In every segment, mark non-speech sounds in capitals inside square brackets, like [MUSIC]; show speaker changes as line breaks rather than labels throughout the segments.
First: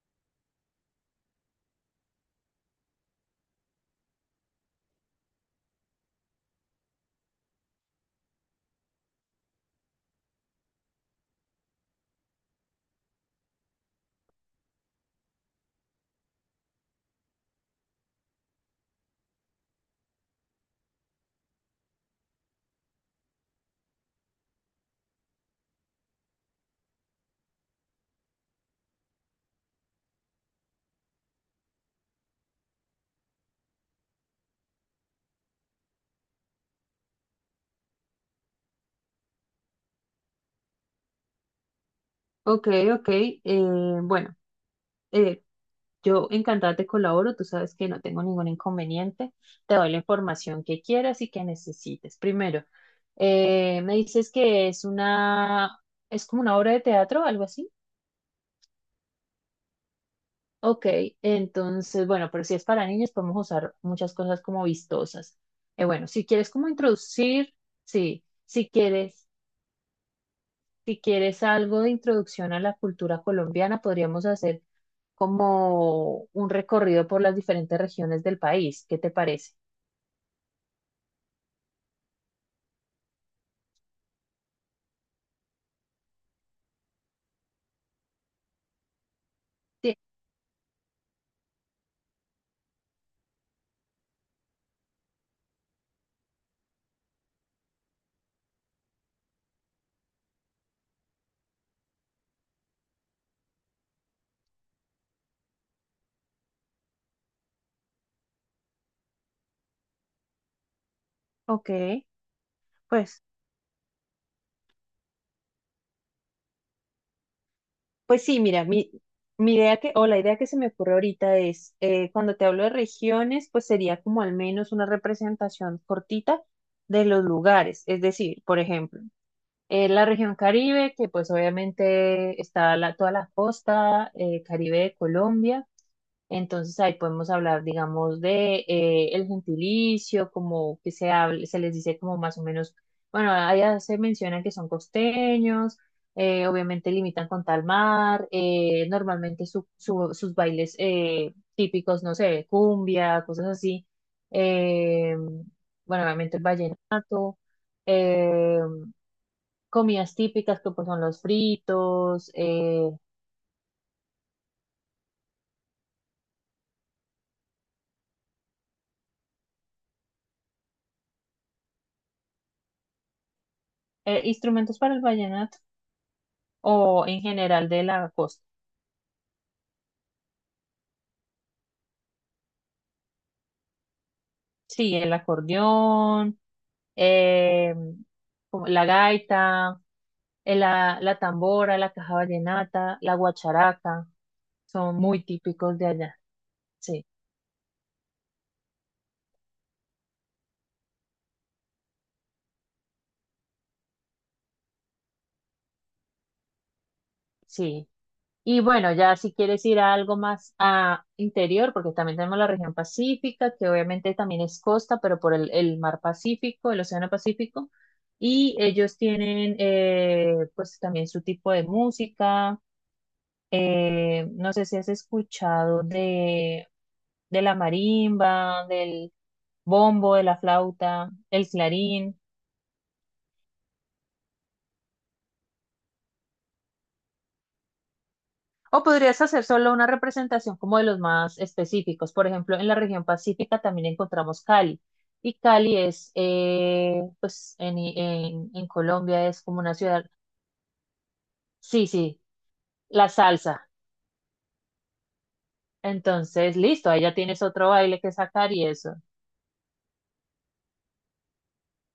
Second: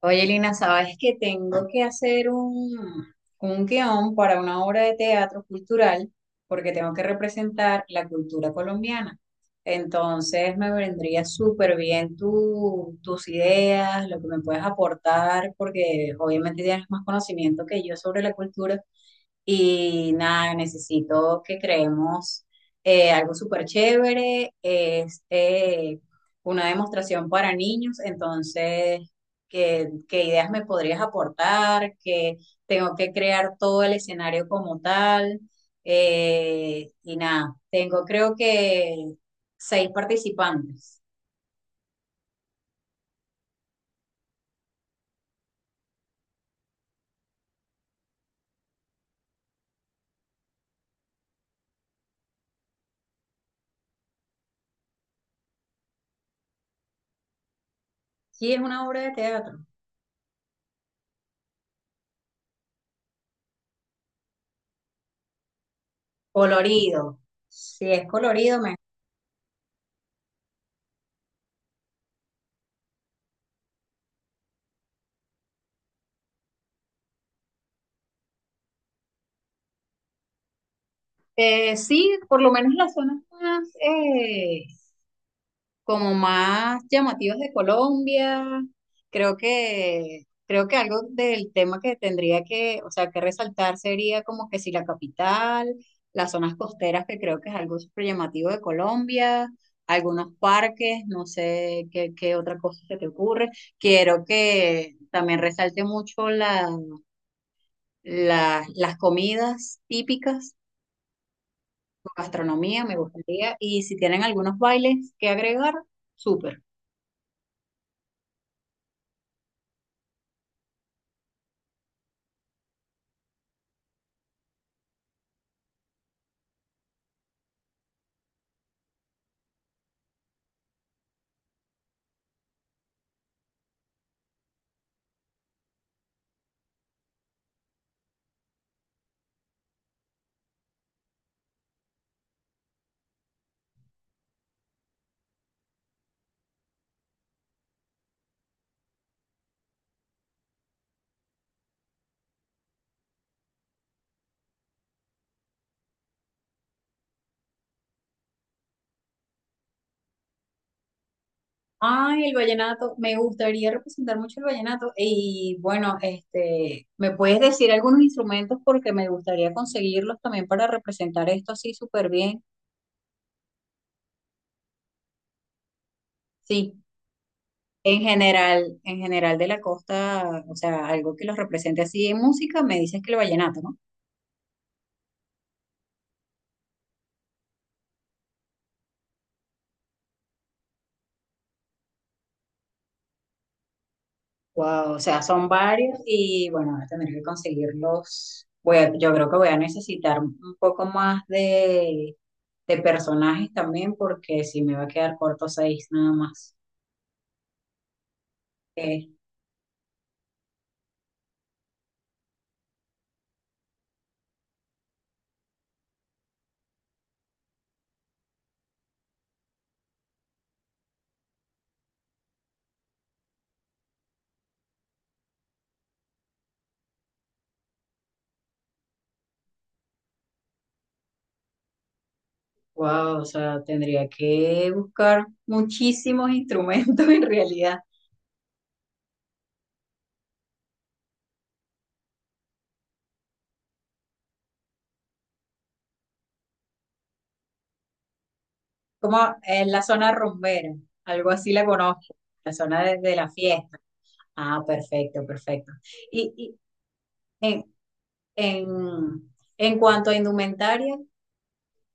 Oye, Lina, sabes que tengo que hacer un guión para una obra de teatro cultural porque tengo que representar la cultura colombiana. Entonces me vendría súper bien tus ideas, lo que me puedes aportar, porque obviamente tienes más conocimiento que yo sobre la cultura. Y nada, necesito que creemos algo súper chévere. Es una demostración para niños. Entonces, ¿qué ideas me podrías aportar? Que tengo que crear todo el escenario como tal. Y nada, tengo creo que 6 participantes.
Ok, ok. Bueno, eh, yo encantada te colaboro. Tú sabes que no tengo ningún inconveniente. Te doy la información que quieras y que necesites. Primero, me dices que es una, es como una obra de teatro, algo así.
Sí, es una obra de teatro.
Ok, entonces, bueno, pero si es para niños, podemos usar muchas cosas como vistosas. Bueno, si quieres como
Colorido.
introducir,
Si es
sí,
colorido,
si
me...
quieres, si quieres algo de introducción a la cultura colombiana, podríamos hacer como un recorrido por las diferentes regiones del país. ¿Qué te parece?
Sí, por lo menos la zona más como más llamativas de Colombia. Creo
Sí,
que, creo que algo del tema que tendría que, o sea, que resaltar sería como que si la capital, las zonas costeras, que creo que es algo súper llamativo de Colombia, algunos parques, no sé qué otra cosa se te ocurre. Quiero que también resalte mucho las comidas típicas,
ok,
gastronomía, me
pues,
gustaría. Y si tienen algunos bailes que agregar, súper.
pues sí, mira, mi idea que, o la idea que se me ocurre ahorita es, cuando te hablo de regiones, pues sería como al menos una representación cortita de los lugares. Es decir, por ejemplo, la región Caribe, que pues obviamente está la- toda la costa, Caribe de Colombia. Entonces ahí podemos hablar, digamos, de el gentilicio, como que se hable- se les dice como más o menos, bueno, allá se menciona que son costeños, obviamente limitan con tal mar, normalmente sus bailes típicos, no sé, cumbia, cosas así, eh, bueno, obviamente el vallenato, eh, comidas típicas que pues son los
Ay,
fritos,
el vallenato, me gustaría representar mucho el vallenato y bueno, este, ¿me puedes decir algunos instrumentos porque me gustaría conseguirlos también para representar esto así súper bien?
instrumentos para el vallenato
Sí,
o en general de la costa.
en general de la costa, o sea, algo que los represente así en música, me dices que el vallenato, ¿no?
Sí, el acordeón, eh, como la gaita, la tambora, la caja vallenata, la guacharaca,
Wow,
son
o sea,
muy
son
típicos de
varios
allá.
y bueno, voy a
Sí,
tener que conseguirlos. Yo creo que voy a necesitar un poco más de personajes también porque si me va a quedar corto 6 nada más.
sí. Y bueno, ya si quieres ir a algo más a interior, porque también tenemos la región pacífica, que obviamente también es costa, pero por el mar Pacífico, el océano Pacífico, y ellos tienen pues también su tipo de música. No sé si has escuchado de la marimba, del bombo, de la flauta, el clarín,
Wow, o sea, tendría que buscar muchísimos instrumentos [LAUGHS] en realidad,
o podrías hacer solo una representación como de los más específicos. Por ejemplo, en la región pacífica también encontramos Cali. Y Cali es, pues en
como
Colombia es como
en
una
la
ciudad.
zona rumbera, algo así la
Sí,
conozco,
sí,
la zona de,
la
de la
salsa.
fiesta. Ah, perfecto, perfecto. Y,
Entonces,
y
listo, ahí ya tienes otro
en,
baile que sacar y eso.
en cuanto a indumentaria,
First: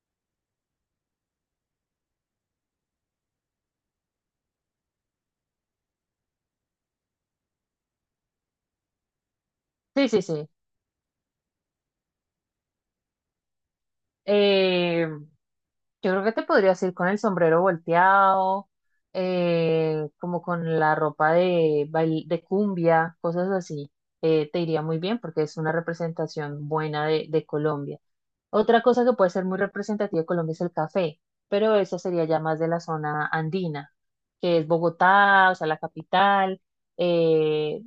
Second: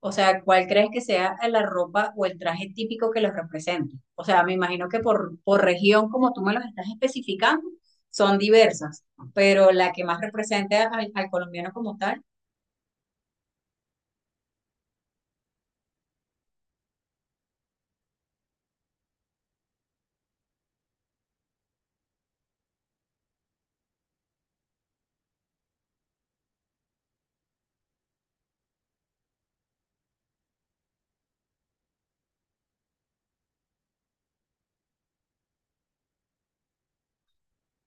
o sea, ¿cuál crees que sea la ropa o el traje típico que los represente? O sea, me imagino que por región, como tú me los estás especificando, son diversas, pero la que
Sí,
más
sí, sí.
representa al al colombiano como tal.
Eh, Yo creo que te podrías ir con el sombrero volteado, como con la ropa de, bail- de cumbia, cosas así. Te iría muy bien porque es una representación buena de Colombia. Otra cosa que puede ser muy representativa de Colombia es el café, pero eso sería ya más de la zona andina, que es Bogotá, o sea, la capital, eh,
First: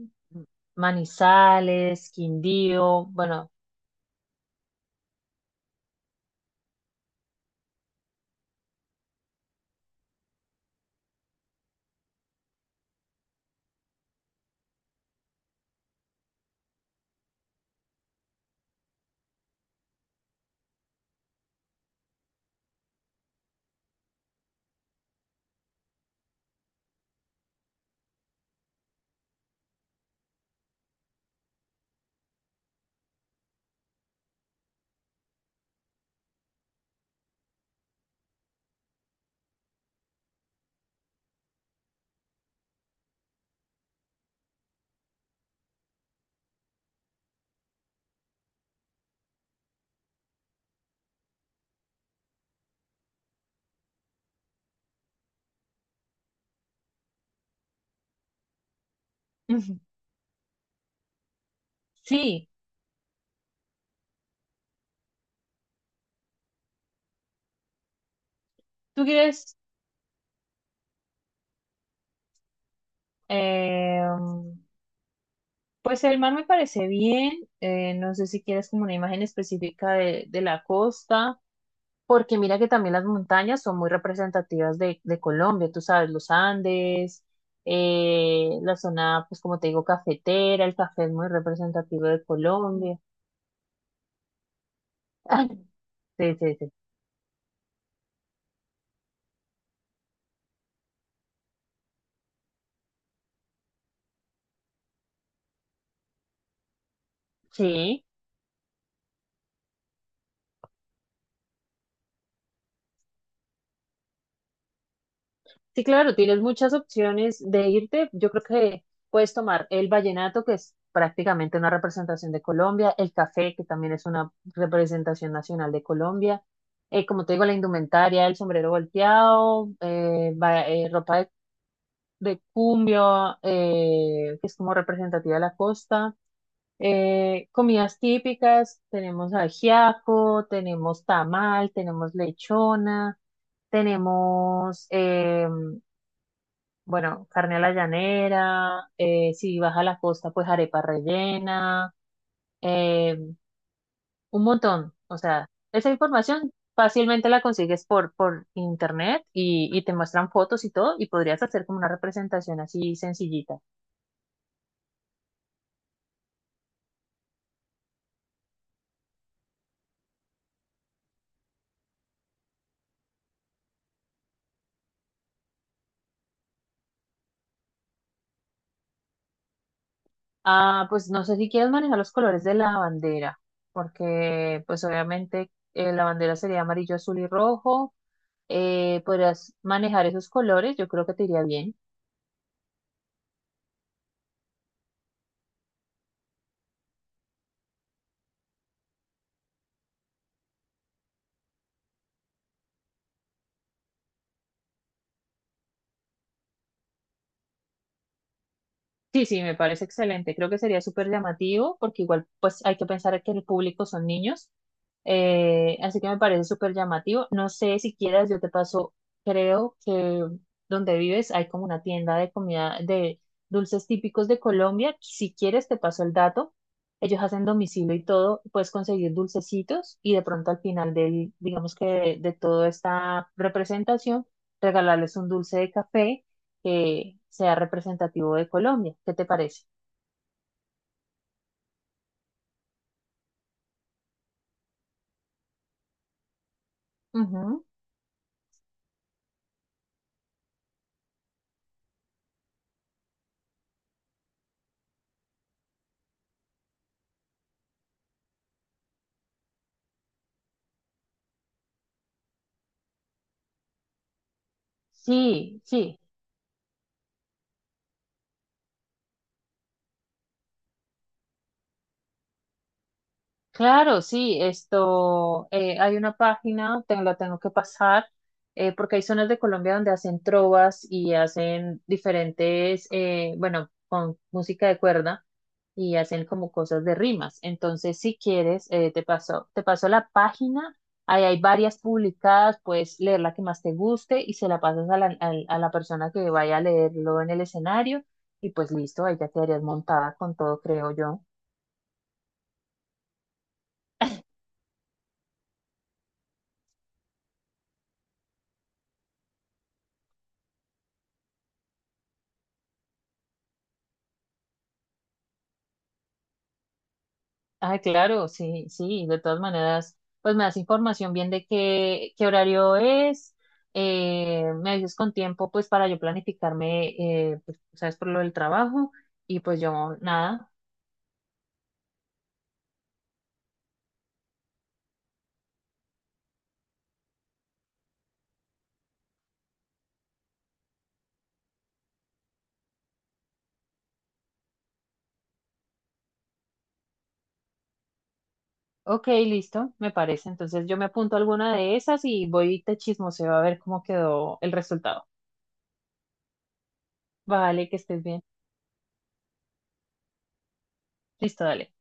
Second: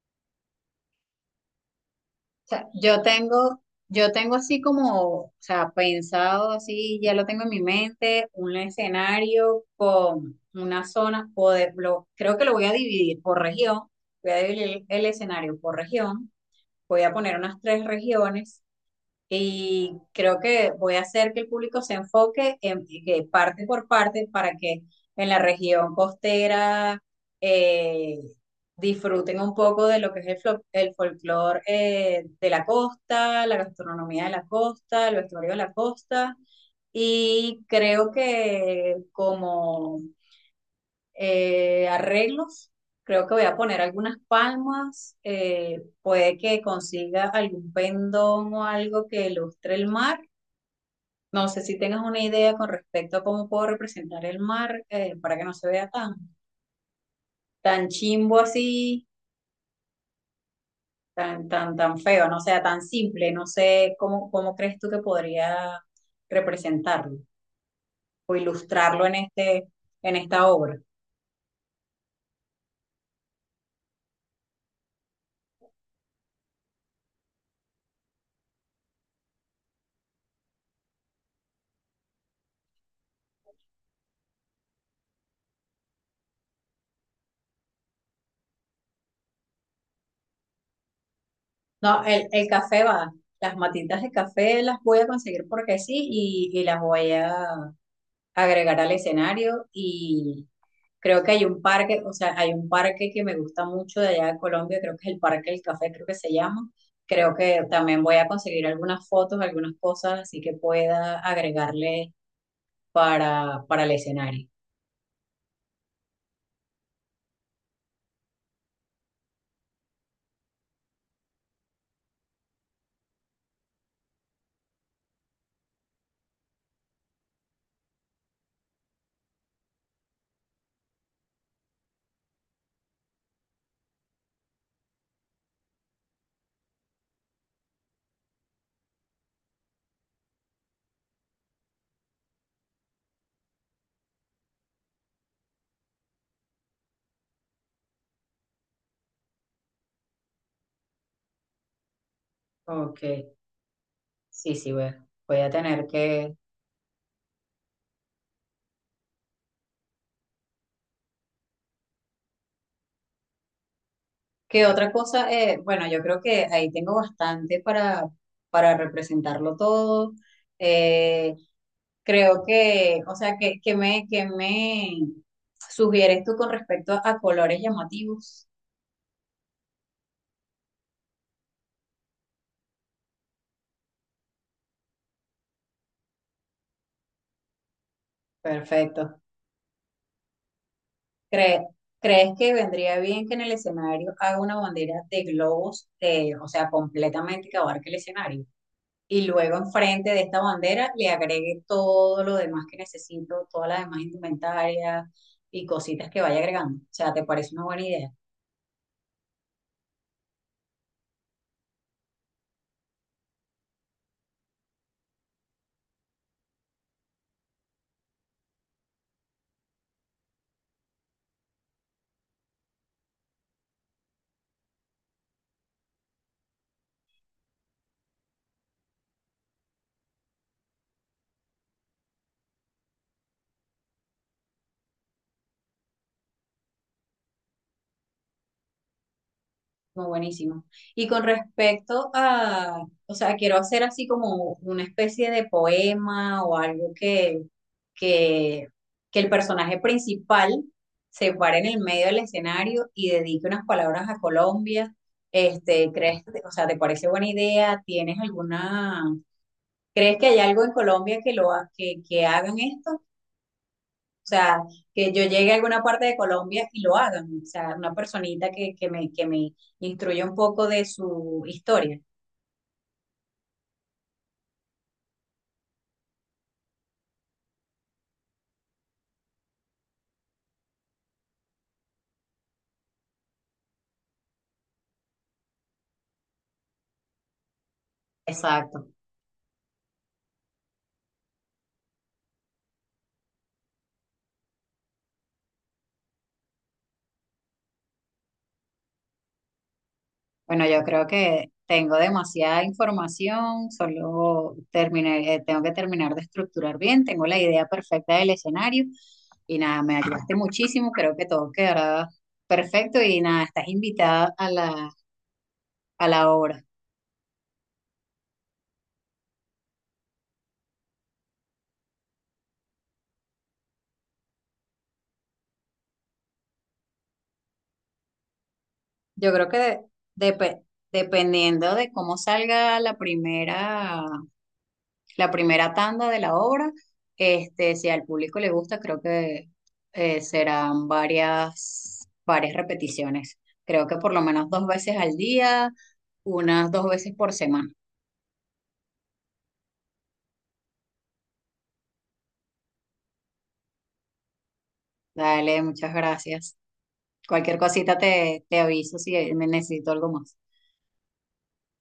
Manizales,
Sea,
Quindío, bueno,
yo tengo así como, o sea, pensado así, ya lo tengo en mi mente, un escenario con una zona, o creo que lo voy a dividir por región, voy a dividir el escenario por región, voy a poner unas 3 regiones y creo que voy a hacer que el público se enfoque en que parte por parte para que en la región costera eh, disfruten un poco de lo que es el folclore de la costa, la gastronomía de la costa, el vestuario de la costa. Y creo que como arreglos, creo que voy a poner algunas palmas, puede que consiga algún pendón o algo que ilustre el mar. No sé si tengas una idea con respecto a cómo puedo representar el mar para que no se vea tan, tan chimbo así,
[LAUGHS]
tan feo, no
sí,
sea tan simple. No sé cómo crees tú que podría representarlo o
tú
ilustrarlo en
quieres...
este, en esta obra.
em, pues el mar me parece bien, no sé si quieres como una imagen específica de la costa, porque mira que también las montañas son muy representativas de Colombia, tú sabes, los Andes, la zona, pues como te digo, cafetera, el café es muy
No,
representativo de
el café
Colombia.
va, las matitas de café las voy a conseguir
[LAUGHS]
porque sí
Sí, sí,
y
sí.
las voy a agregar al escenario. Creo que hay un parque, o sea, hay un parque que me gusta mucho de allá de Colombia, creo que es el Parque del Café, creo que se llama. Creo que también
Sí,
voy a conseguir algunas fotos, algunas cosas, así que pueda agregarle para el escenario.
sí, claro, tienes muchas opciones de irte. Yo creo que puedes tomar el vallenato, que es prácticamente una representación de Colombia, el café, que también es una representación nacional de Colombia, como te digo, la indumentaria, el sombrero volteado, ropa de cumbio, que es como representativa de la costa, comidas típicas, tenemos ajiaco, tenemos tamal, tenemos lechona, tenemos... bueno, carne a la llanera, si vas a la costa, pues arepa rellena,
Ok,
eh, un
sí, sí,
montón.
voy,
O
voy
sea,
a tener
esa
que,
información fácilmente la consigues por internet y te muestran fotos y todo, y podrías hacer como una representación así sencillita.
¿qué otra cosa? Bueno, yo creo que ahí tengo bastante para representarlo todo. Eh, Creo que, o sea, que me sugieres tú con respecto a colores llamativos.
Ah, pues no sé si quieres manejar los colores de la bandera, porque pues obviamente la bandera sería amarillo, azul y rojo.
Perfecto.
Podrías manejar esos colores, yo creo que te iría
Cre-
bien.
¿Crees que vendría bien que en el escenario haga una bandera de globos, o sea, completamente que abarque el escenario, y luego enfrente de esta bandera le agregue todo lo demás que necesito, todas las demás indumentarias y cositas que vaya agregando? O sea, ¿te parece una buena idea?
Sí, sí, me parece excelente. Creo que sería súper llamativo porque igual pues hay que pensar que el público son niños. Así que me parece súper llamativo. No sé si quieras, yo te paso, creo que donde vives hay como una tienda de comida, de dulces típicos de Colombia. Si quieres, te paso el dato. Ellos hacen domicilio y todo, puedes conseguir dulcecitos y de pronto al final del, digamos que de toda esta representación, regalarles un dulce de café que sea representativo de Colombia. ¿Qué te parece?
Muy buenísimo. Y con respecto a, o sea, quiero hacer así como una especie de poema o algo
Ujú.
que, que el personaje principal se pare en el medio del escenario y dedique unas palabras a Colombia. Este, ¿crees, o sea, te parece buena idea? ¿Tienes alguna... ¿Crees que hay algo en Colombia que que hagan esto? O sea, que yo llegue a
Sí,
alguna
sí,
parte de Colombia y lo hagan. O sea, una personita que me instruya un poco de su historia.
claro, sí. Esto, hay una página, te la tengo que pasar, porque hay zonas de Colombia donde hacen trovas y hacen diferentes, bueno, con música de cuerda. Y hacen como cosas de rimas. Entonces, si quieres,
Exacto.
te paso la página, ahí hay varias publicadas, puedes leer la que más te guste y se la pasas a la, al- a la persona que vaya a leerlo en el escenario y pues listo, ahí ya quedarías montada con todo,
Bueno, yo
creo
creo
yo.
que tengo demasiada información, solo terminé, tengo que terminar de estructurar bien, tengo la idea perfecta del escenario y nada, me ayudaste muchísimo, creo que todo quedará perfecto y nada, estás invitada a a la obra.
Ah, claro, sí, sí, de todas maneras, pues me das información bien de qué, qué horario es. Me avisas con tiempo pues para yo planificarme, pues, sabes, por lo del trabajo.
Yo
Y
creo que
pues yo nada.
depe- dependiendo de cómo salga la primera tanda de la obra, este, si al público le gusta, creo que serán varias repeticiones. Creo que por lo menos 2 veces al día, unas 2 veces por semana.
Ok, listo, me parece. Entonces yo me apunto a alguna de esas y voy y te chismoseo a ver cómo quedó el resultado.
Dale, muchas gracias. Cualquier
Vale, que
cosita
estés bien.
te aviso si me necesito algo más.
Listo, dale.